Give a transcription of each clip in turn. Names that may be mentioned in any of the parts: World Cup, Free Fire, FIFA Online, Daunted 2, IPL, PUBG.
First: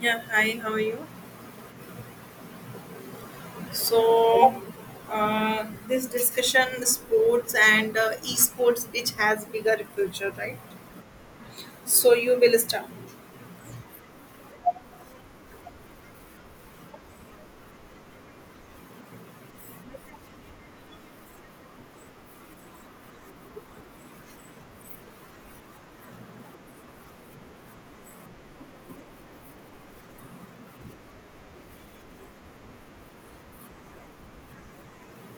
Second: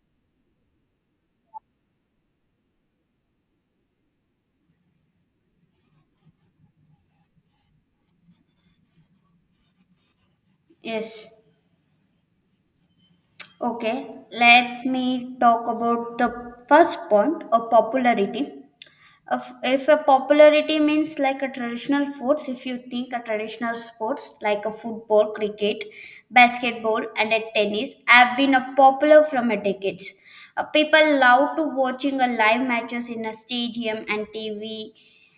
Yeah, hi, how are you? So, this discussion sports and esports, which has bigger future, right? Yes. So you will start. Okay. Let me talk about the first point of popularity. If a popularity means like a traditional sports, if you think a traditional sports like a football, cricket, basketball, and a tennis have been a popular from a decades. People love to watching a live matches in a stadium and TV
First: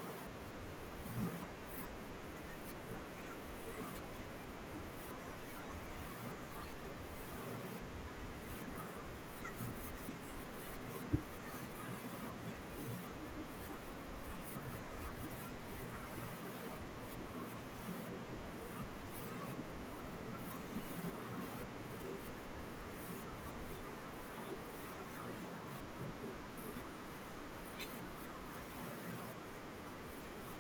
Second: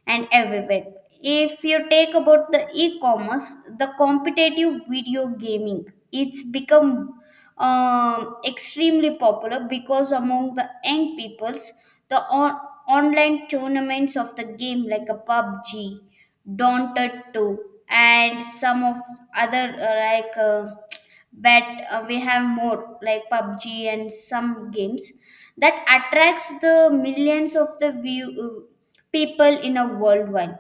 and everywhere. If you take about the e-commerce, the competitive video gaming, it's become extremely popular because among the young peoples, the on- online tournaments of the game like a PUBG, Daunted 2, and some of other like bet we have more like PUBG and some games that attracts the millions of the view people in a worldwide.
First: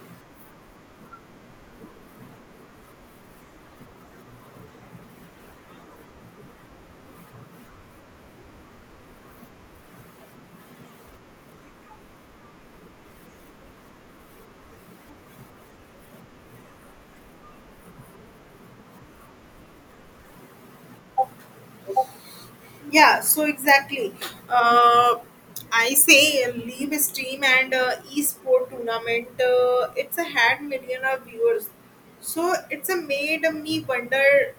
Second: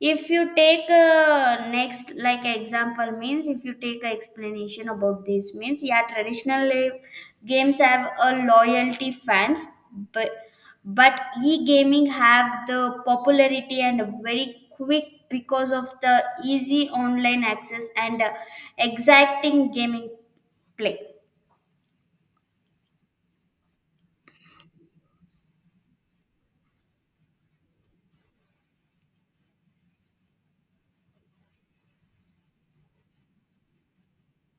If you take next like example means, if you take a explanation about this means, yeah, traditional games have a loyalty fans, but but e-gaming have the popularity and very quick because of the easy online access and exacting gaming play. Yeah, so exactly. Uh, I say leave stream and esport tournament. It's a had million of viewers. So it's a made me wonder.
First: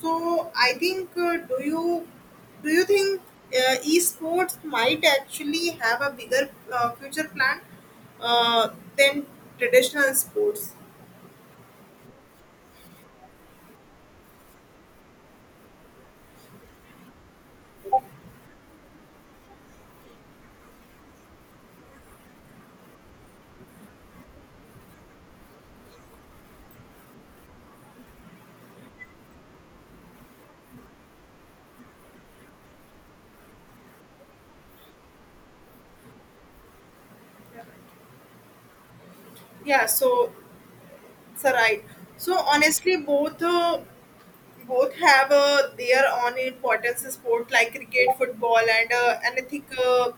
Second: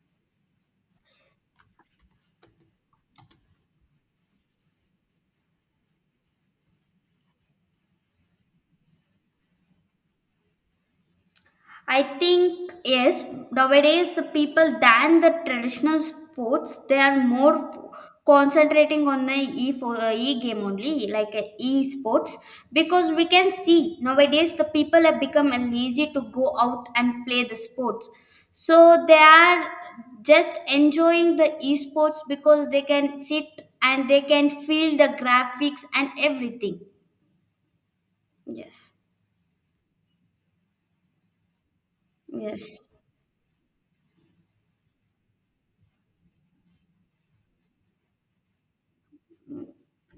So I think do you think esports might actually have a bigger future plan uh, than traditional sports? I think yes, nowadays the people than the traditional sports, they are more concentrating on the e game only, like e sports, because we can see nowadays the people have become lazy to go out and play the sports. So they are just enjoying the esports because they can sit and they can feel the graphics and everything. Yes. Yeah. So, sir, right. So Yes. honestly, both. Both have their own importance in sport like cricket football and anything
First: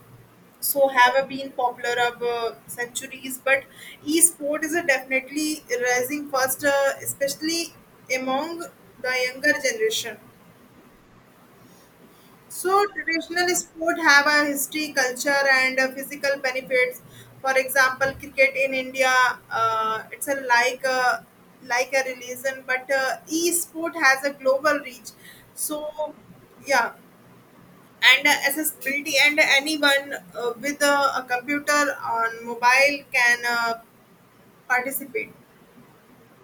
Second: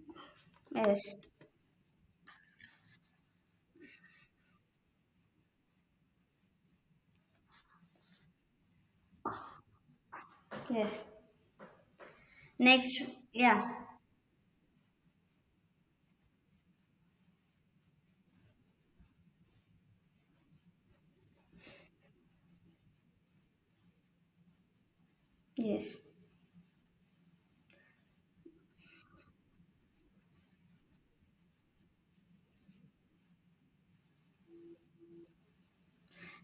so have Yes. Been popular of centuries, but e-sport is a definitely rising fast, especially among the younger generation. Yes. So Next, traditional yeah, sport have a history, culture, and physical benefits. For example, cricket in India, it's a like a religion, but e-sport has a global reach. yes. So yeah, and accessibility, and anyone with a computer on mobile can participate.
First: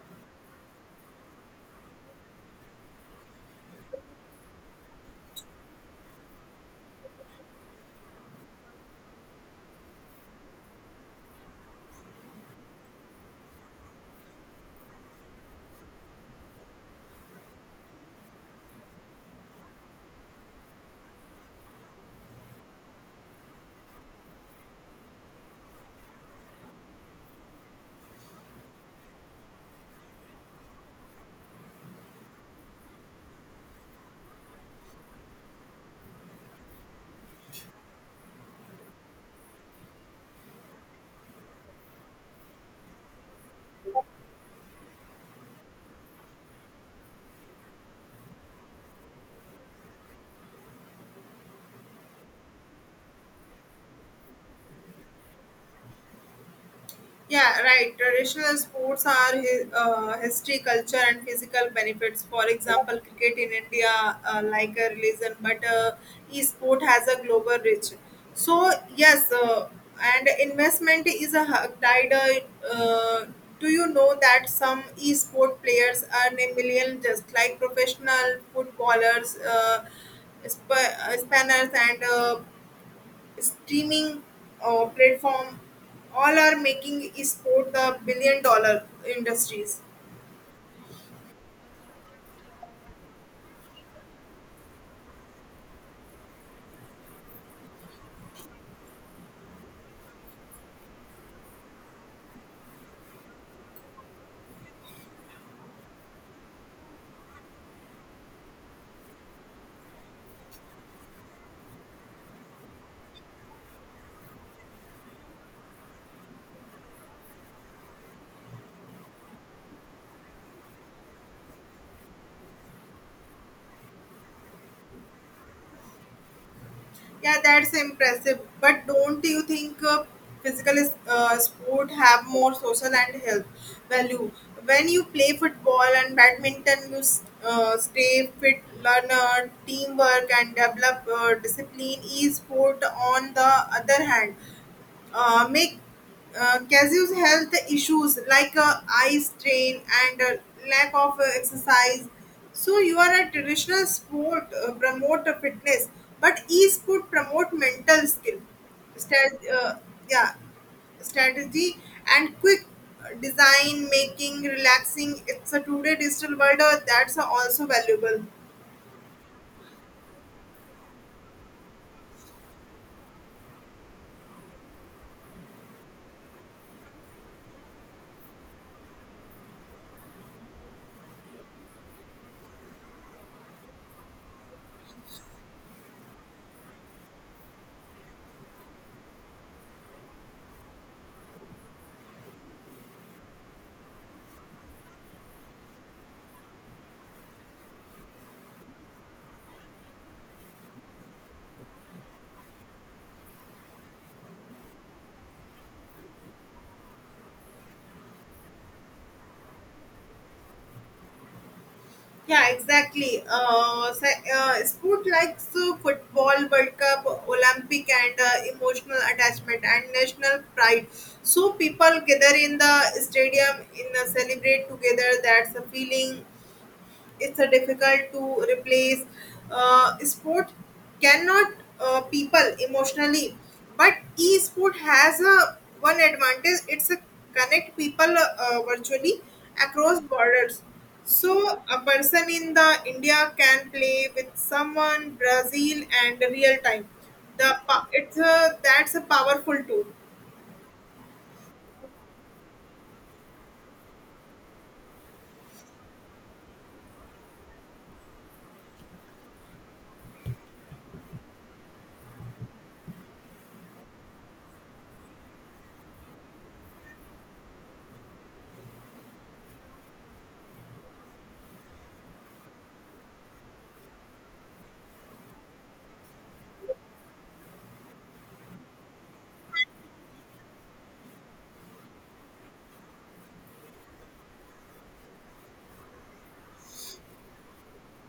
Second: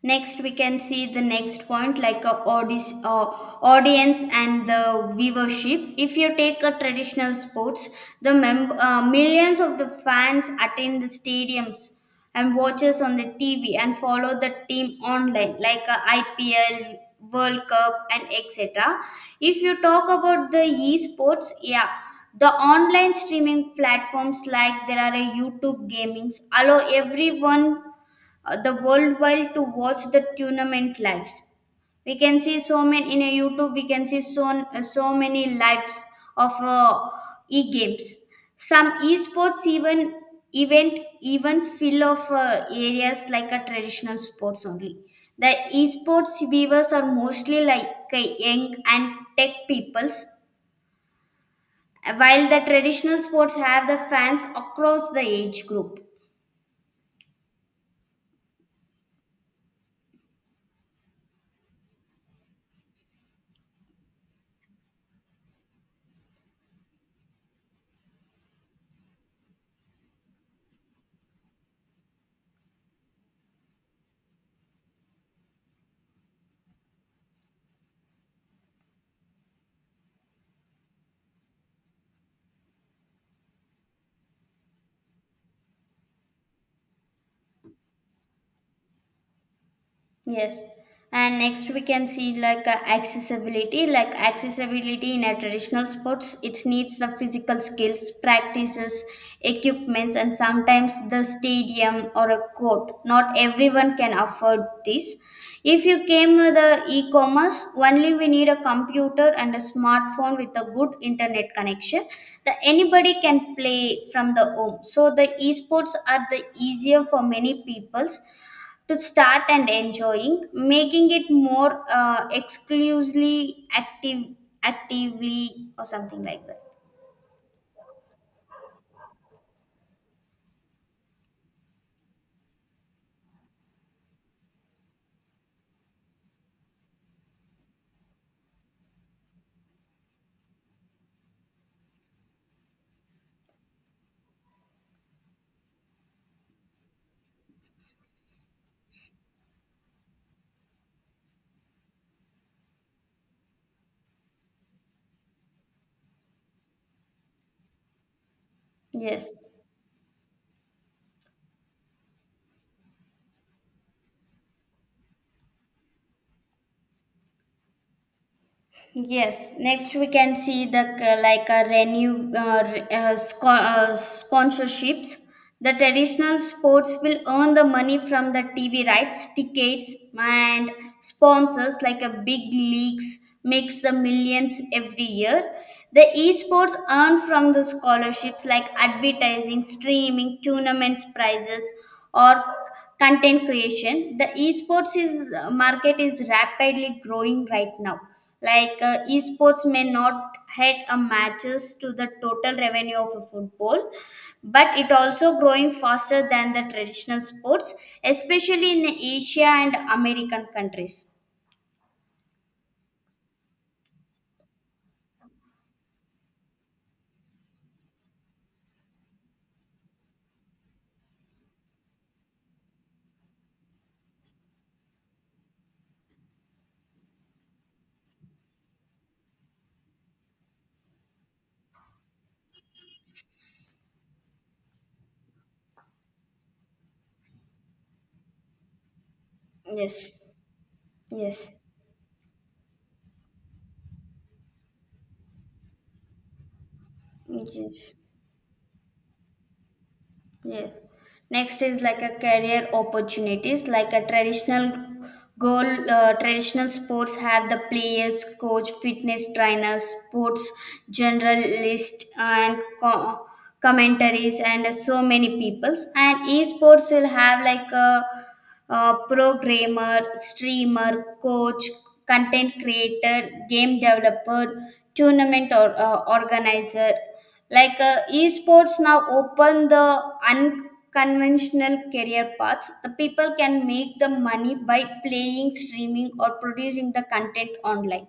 Next, we can see the next point like audience and the viewership. If you take a traditional sports, millions of the fans attend the stadiums and watches on the TV and follow the team online like IPL, World Cup, and etc. If you talk about the esports, yeah, the online streaming platforms like there are a YouTube gamings allow everyone the worldwide to watch the tournament lives. We can see so many in a youtube, we can see so many lives of e-games. Some esports event even fill of areas like a traditional sports only. The esports viewers are mostly like young and tech peoples, while the traditional sports have the fans across the age group. Yeah, right. Traditional sports are history, culture, and physical benefits. For example, cricket in India, like a religion, but e-sport has a global reach. So yes, and investment is a tied. Do you know that some e-sport players earn a million just like professional footballers, spanners, and streaming platform all are making sport the billion-dollar industries. Yes. And next we can see like accessibility. Like accessibility in a traditional sports, it needs the physical skills, practices, equipments, and sometimes the stadium or a court. Not everyone can afford this. If you came with the e-commerce, only we need a computer and a smartphone with a good internet connection. That anybody can play from the home. So the esports are the easier for many peoples to start and enjoying, making it more exclusively active, actively or something like that. Yeah, that's impressive, but don't you think sport have more social and health value. When you play football and badminton you stay fit, learn teamwork, and develop discipline. E-sport on the other hand make casus health issues like eye strain and lack of exercise. So you are a traditional sport promote fitness, but e-sport promote mental skill, Stat- Yes. uh, yeah, strategy and quick design making relaxing. It's a today digital world, that's also valuable. Yes, next we can see the like a renew re- sco- sponsorships. The traditional sports will earn the money from the TV rights, tickets, and sponsors like a big leagues makes the millions every year. The esports earn from the scholarships like advertising, streaming, tournaments, prizes, or content creation. The esports is market is rapidly growing right now. Like esports may not head a matches to the total revenue of a football, but it also growing faster than the traditional sports, especially in Asia and American countries. Yeah, exactly. Sport like so football, World Cup, Olympic, and emotional attachment and national pride. So people gather in the stadium in celebrate together. That's a feeling, it's a difficult to replace. Sport cannot people emotionally, but e-sport has a one advantage. It's a connect people virtually across Yes, borders. yes, So a person in the India can play with someone Brazil and real time. Yes. It's a, that's a powerful tool. Yes. Next is like a career opportunities, like a traditional goal. Traditional sports have the players, coach, fitness trainers, sports generalist, and commentaries, and so many peoples. And esports will have like a programmer, streamer, coach, content creator, game developer, tournament or organizer. Like esports now open the unconventional career paths, the people can make the money by playing, streaming, or producing the content online.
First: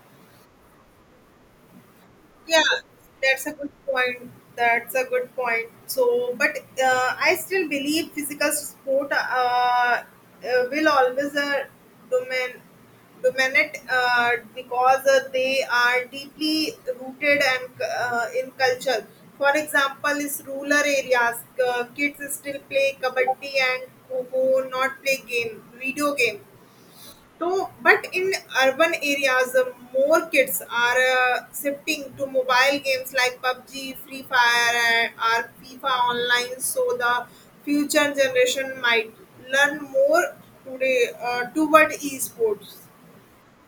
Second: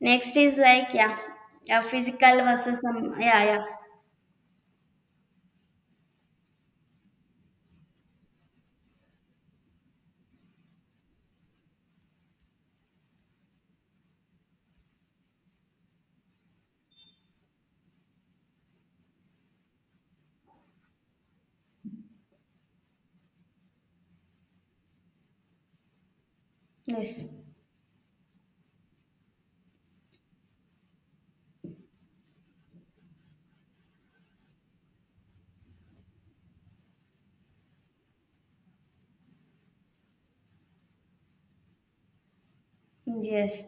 Next is like yeah, yeah, physical Yeah, versus some, yeah, that's a yeah, good point. So, but I still believe physical sport will always domin- dominate because they are deeply rooted and in culture. For example, in rural areas, kids still play kabaddi and kho, not play game, video game. yes. So, but in urban areas, more kids are shifting to mobile games like PUBG, Free Fire, and or FIFA Online. So the future generation might learn more today toward esports. Yes.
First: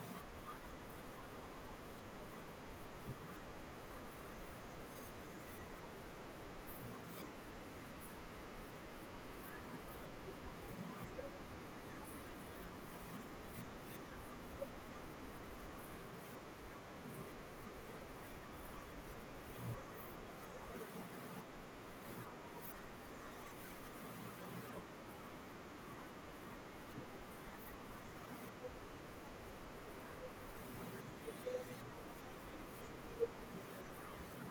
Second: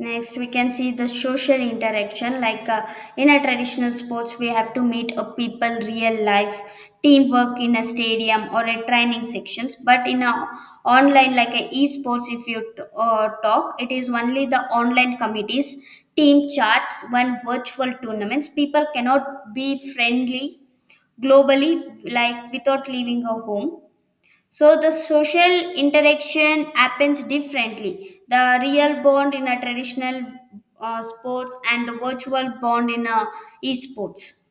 Next, we can see the social interaction. Like in a traditional sports, we have to meet a people, real life, teamwork in a stadium or a training sections. But in a online, like a esports, if you talk, it is only the online committees, team chats, one virtual tournaments. People cannot be friendly globally, like without leaving a home. So the social interaction happens differently. The real bond in a traditional sports and the virtual bond in a esports.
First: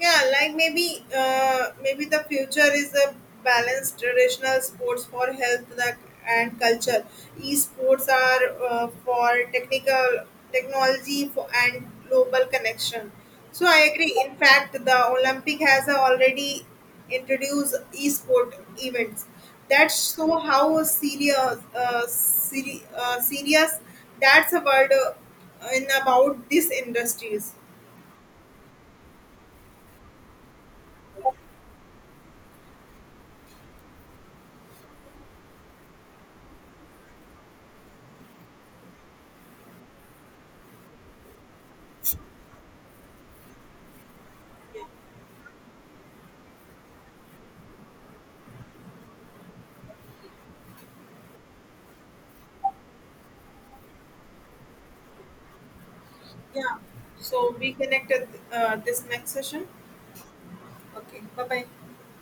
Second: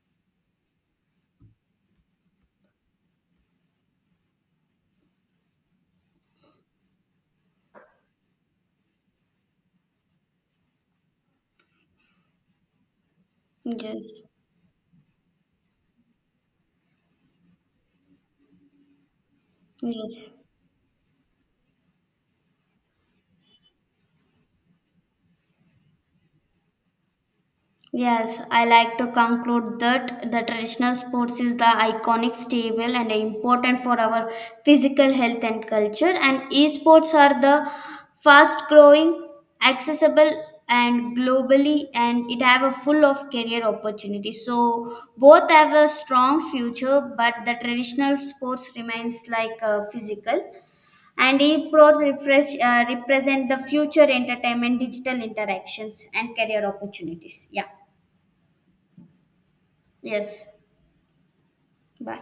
Yeah, like maybe the future is a balanced traditional sports for health the and culture. Esports are for technical technology for, and global connection. So I agree. Yes, In fact, the Olympic has already introduced esport events. That's yes. so how serious serious, that's a word in about these industries. Yes, I like to conclude that the traditional sports is the iconic, stable, and important for our physical health and culture. And esports are the fast growing, accessible, and globally, and it have a full of career opportunities. So both have a strong future, but the traditional sports remains like physical, and esports refresh represent the future entertainment, digital interactions, and Yeah. career opportunities. So Yeah. we connected this next session. Yes. Okay. Bye bye. Bye.